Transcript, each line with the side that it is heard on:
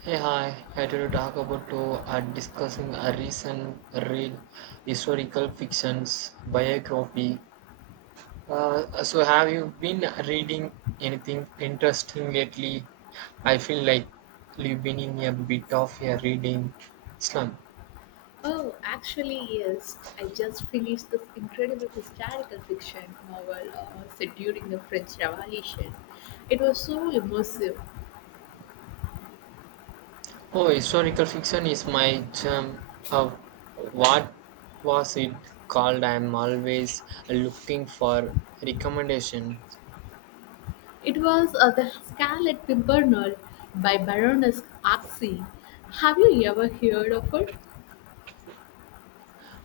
right: Hey, hi. I to talk about to discussing a recent read historical fictions biography. So, have you been reading anything interesting lately? I feel like you've been in a bit of a reading slump.
left: Oh, actually, yes. I just finished this incredible historical fiction novel set during the French Revolution. It was so immersive.
right: Oh, historical fiction is my term of what was it called? I'm always looking for recommendation.
left: It was The Scarlet Pimpernel by Baroness Arksey. Have you ever heard of it?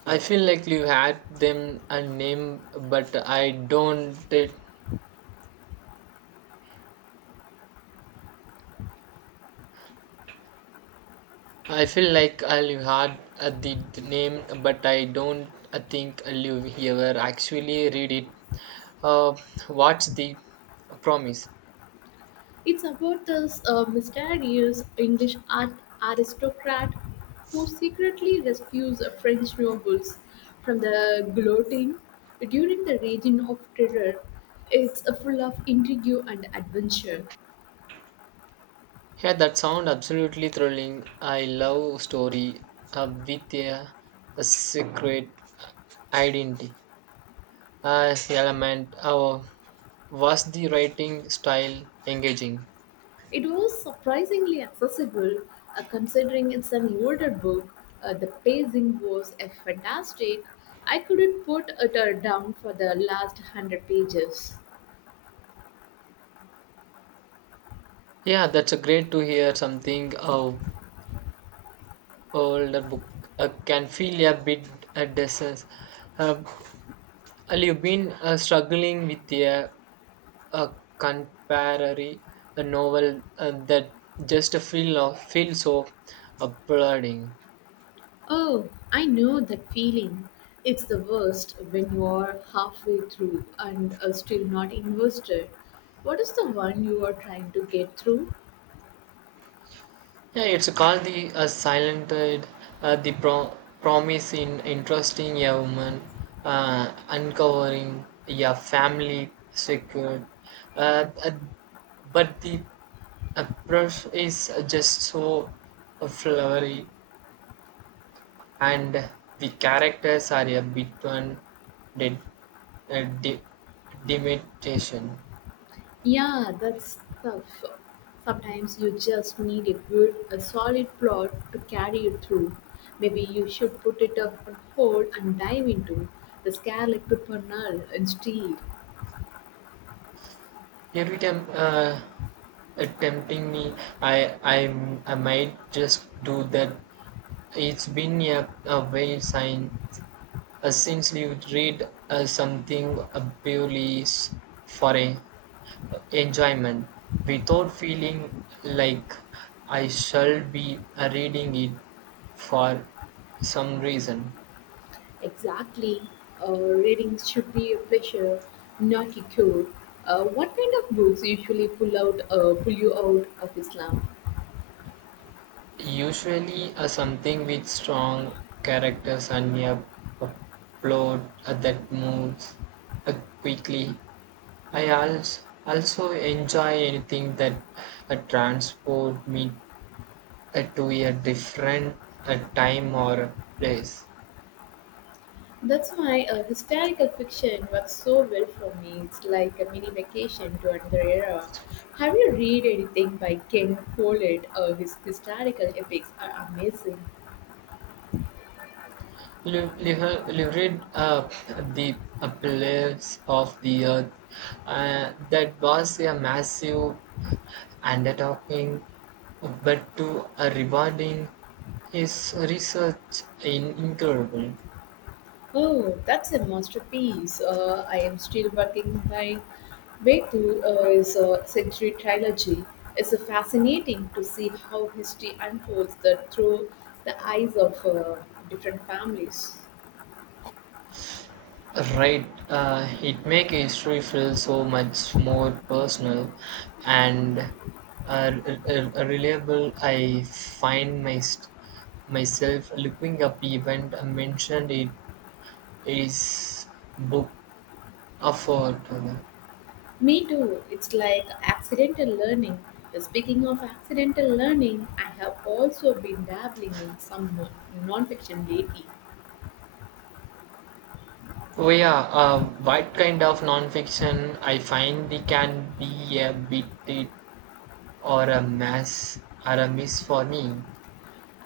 right: I feel like you had them a name, but I don't. I feel like you had the name, but I don't think you ever actually read it. Uh, what's the promise?
left: It's about this mysterious English art aristocrat who secretly rescues French nobles from the guillotine during the Reign of Terror. It's full of intrigue and adventure.
right: Yeah, that sound absolutely thrilling. I love story with a secret identity element. Was the writing style engaging?
left: It was surprisingly accessible considering it's an older book. The pacing was fantastic. I couldn't put it down for the last 100 pages.
right: Yeah, that's a great to hear something. Older book can feel a bit depressed. Uh, you've been struggling with a contemporary novel that just feel so applauding.
left: Oh, I know that feeling. It's the worst when you are halfway through and are still not invested. What is the one you are trying to get through?
right: Yeah, it's called the silent the promise in interesting a woman uncovering a family secured. Uh, uh, but the approach is just so flowery, and the characters are a bit one did uh, di- dimitation.
left: Yeah, that's tough. Sometimes you just need a solid plot to carry you through. Maybe you should put it up on hold and dive into the scarlet pimpernel instead.
right: Every time tempting me, I might just do that. It's been a while sign since you read something purely for a enjoyment without feeling like I shall be reading it for some reason.
left: Exactly. Reading should be a pleasure, not a chore. What kind of books usually pull you out of Islam?
right: Usually, something with strong characters and a p- plot that moves uh, quickly. I also enjoy anything that transport me to a different time or place.
left: That's why historical fiction works so well for me. It's like a mini vacation to another era. Have you read anything by Ken Follett? His historical epics are amazing.
right: You read the pillars of the earth. That was a massive And undertaking but to rewarding. His research in incredible.
left: Oh, that's a masterpiece. I am still working my way through his Century Trilogy. It's fascinating to see how history unfolds that through the eyes of different families.
right: Right, it make history feel so much more personal and reliable. I find myself looking up event mentioned in his book afford.
left: Me too. It's like accidental learning. Speaking of accidental learning, I have also been dabbling in some nonfiction lately.
right: Oh yeah, what kind of non-fiction I find they can be a bit Or a mess, or a miss for me.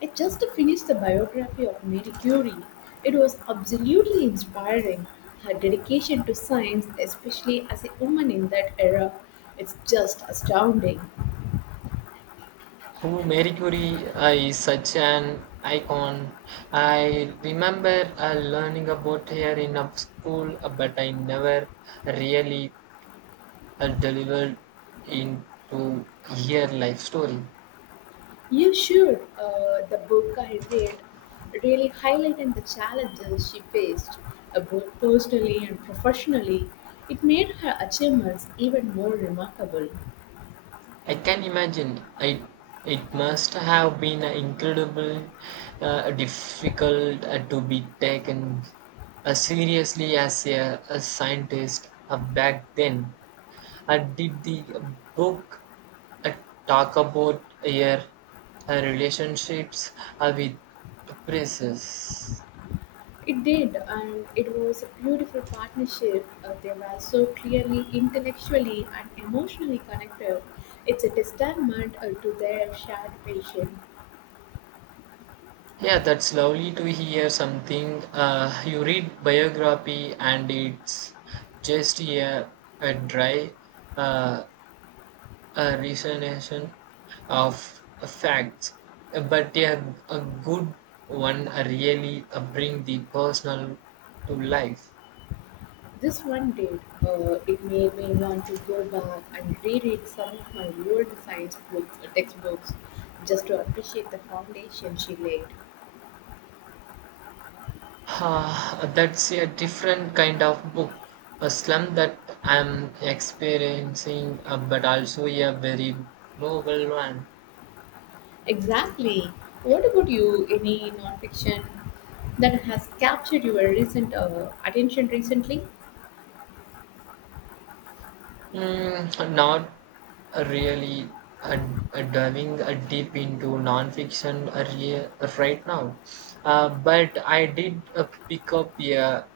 left: I just finished the biography of Marie Curie. It was absolutely inspiring. Her dedication to science, especially as a woman in that era, it's just astounding.
right: Who Marie Curie is such an icon. I remember learning about her in a school, but I never really delivered into her life story.
left: You should. The book I read really highlighted the challenges she faced, both personally and professionally. It made her achievements even more remarkable.
right: I can imagine it. It must have been an incredible, difficult to be taken seriously as a scientist back then. And did the book uh, talk about your relationships with princess?
left: It did, and it was a beautiful partnership. They were so clearly intellectually and emotionally connected. It's a testament to their shared passion.
right: Yeah, that's lovely to hear something. You read biography and it's just a dry uh, a recitation of facts, but yeah, a good one really bring the personal to life.
left: This one did. It made me want to go back and reread some of my old science books, textbooks, just to appreciate the foundation she laid.
right: Ah, that's a different kind of book. A slum that I'm experiencing, but also a very novel one.
left: Exactly. What about you? Any nonfiction that has captured your recent attention recently?
right: Mm, not really uh, diving deep into nonfiction right now, but I did pick up a,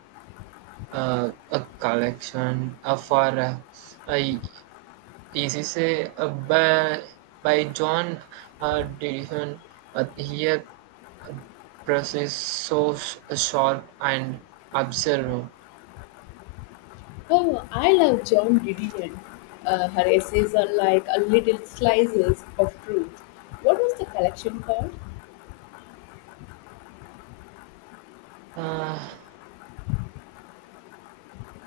right: uh, a collection for uh, this is a, by John Dillon. Here, press is so sharp and observant.
left: Oh, I love Joan Didion. Her essays are like a little slices of truth. What was the collection called?
right: Uh,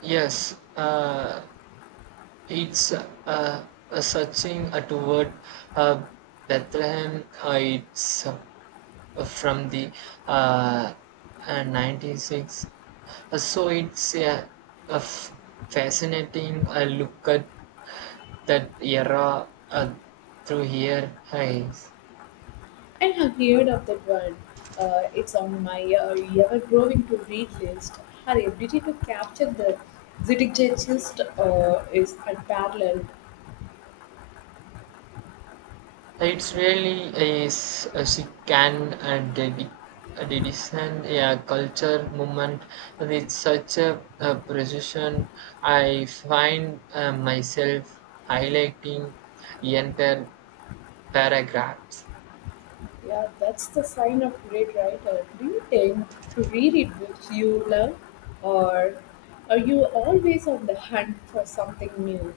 right: yes, it's searching toward uh, Bethlehem. It's from the uh, 96. So it's a fascinating look at that era through here. Is,
left: I have heard of that one. It's on my ever-growing to-read list. Her ability to capture the zeitgeist is unparalleled.
right: it's really is a second and a dedication, a culture movement with such a precision. I find myself highlighting entire paragraphs.
left: Yeah, that's the sign of great writer. Do you tend to reread books you love, or are you always on the hunt for something new?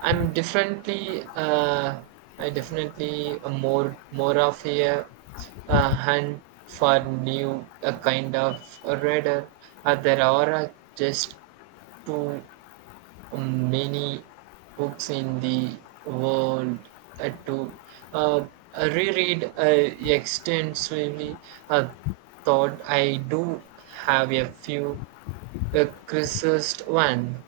right: I'm differently, uh, I definitely a more of a hand for new a kind of a reader. There are just too many books in the world to uh, reread extensively. Uh, Thought I do have a few criticized one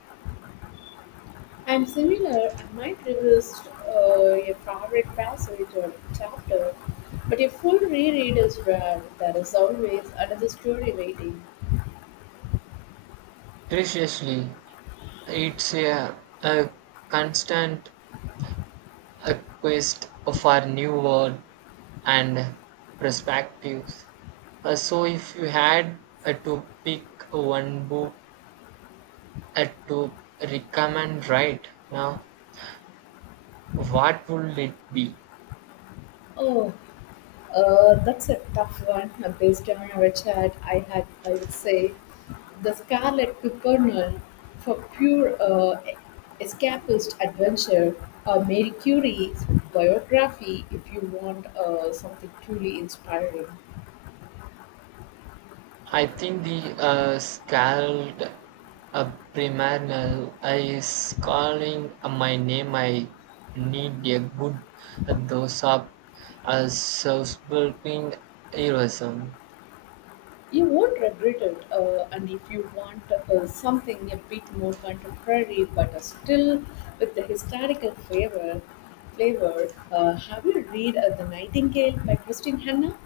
left: And similar, I might revisit a favorite passage or chapter, but a full reread is rare. There is always another story waiting.
right: preciously. It's a constant a quest for new world and perspectives. So if you had to pick one book to recommend right now, what would it be?
left: Oh, that's a tough one. Based on our chat, I would say, the Scarlet Pimpernel for pure escapist adventure, or Mary Curie's biography if you want something truly inspiring.
right: I think the scald primordial is calling my name. I need a good dose of self-building heroism.
left: You won't regret it, and if you want something a bit more contemporary but still with the historical flavor, have you read *The Nightingale* by Christine Hanna?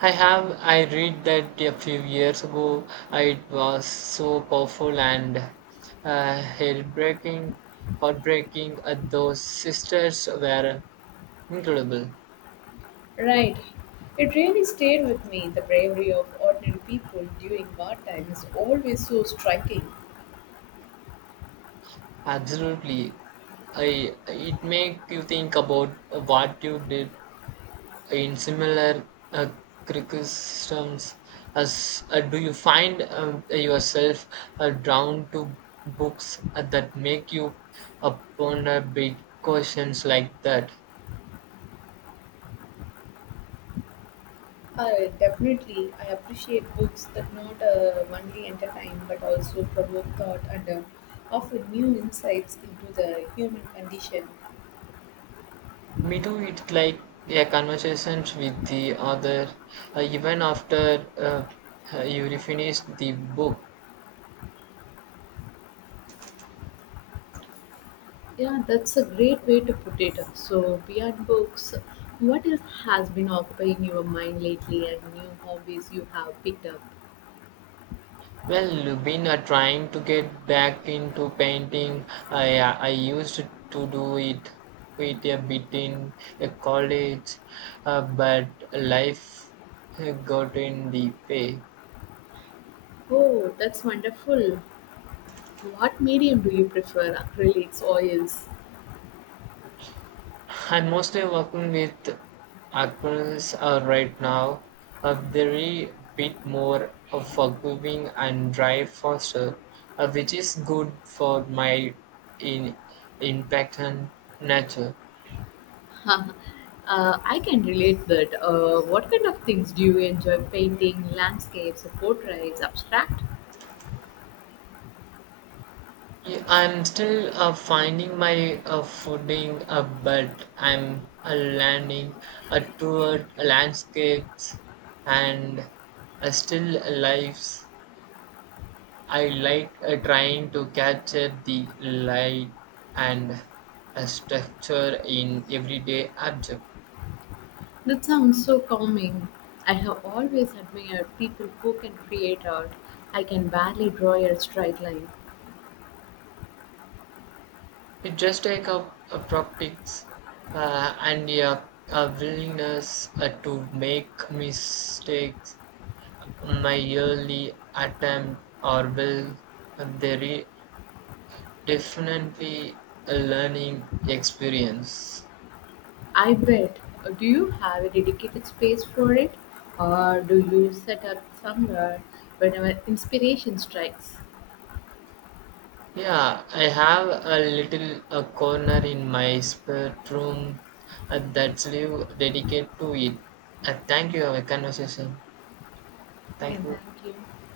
right: I read that a few years ago. It was so powerful and heartbreaking. Heartbreaking. Those sisters were incredible.
left: Right. It really stayed with me. The bravery of ordinary people during wartime is always so striking.
right: Absolutely. I, it makes you think about what you did in similar uh, criticisms. As do you find yourself drawn to books that make you ponder big questions like that?
left: Definitely, I appreciate books that not only entertain but also provoke thought and offer new insights into the human condition.
right: Me too. It's like a conversation with the other, even after you finish the book.
left: Yeah, that's a great way to put it. So, beyond books, what else has been occupying your mind lately and new hobbies you have picked up?
right: Well, been trying to get back into painting. I used to do it quite a bit in college, but life got in the way.
left: Oh, that's wonderful. What medium do you prefer, acrylics, oils?
right: I'm mostly working with actors right now. A very bit more forgiving and dry faster, which is good for my in impact on nature.
left: uh, I can relate that. What kind of things do you enjoy? Painting, landscapes, portraits, abstract?
right: Yeah, I'm still finding my footing, but I'm landing toward landscapes and still lives. I like trying to capture the light and structure in everyday object.
left: That sounds so calming. I have always admired people who can create art. I can barely draw a straight line.
right: It just takes a practice and a willingness to make mistakes. My early attempts are well, they definitely a learning experience.
left: I bet. Do you have a dedicated space for it? Or do you set up somewhere whenever inspiration strikes?
right: Yeah, I have a little a corner in my spare room that's live dedicated to it. Thank you, for our conversation.
left: Yeah,
right: Thank you.
left: thank you.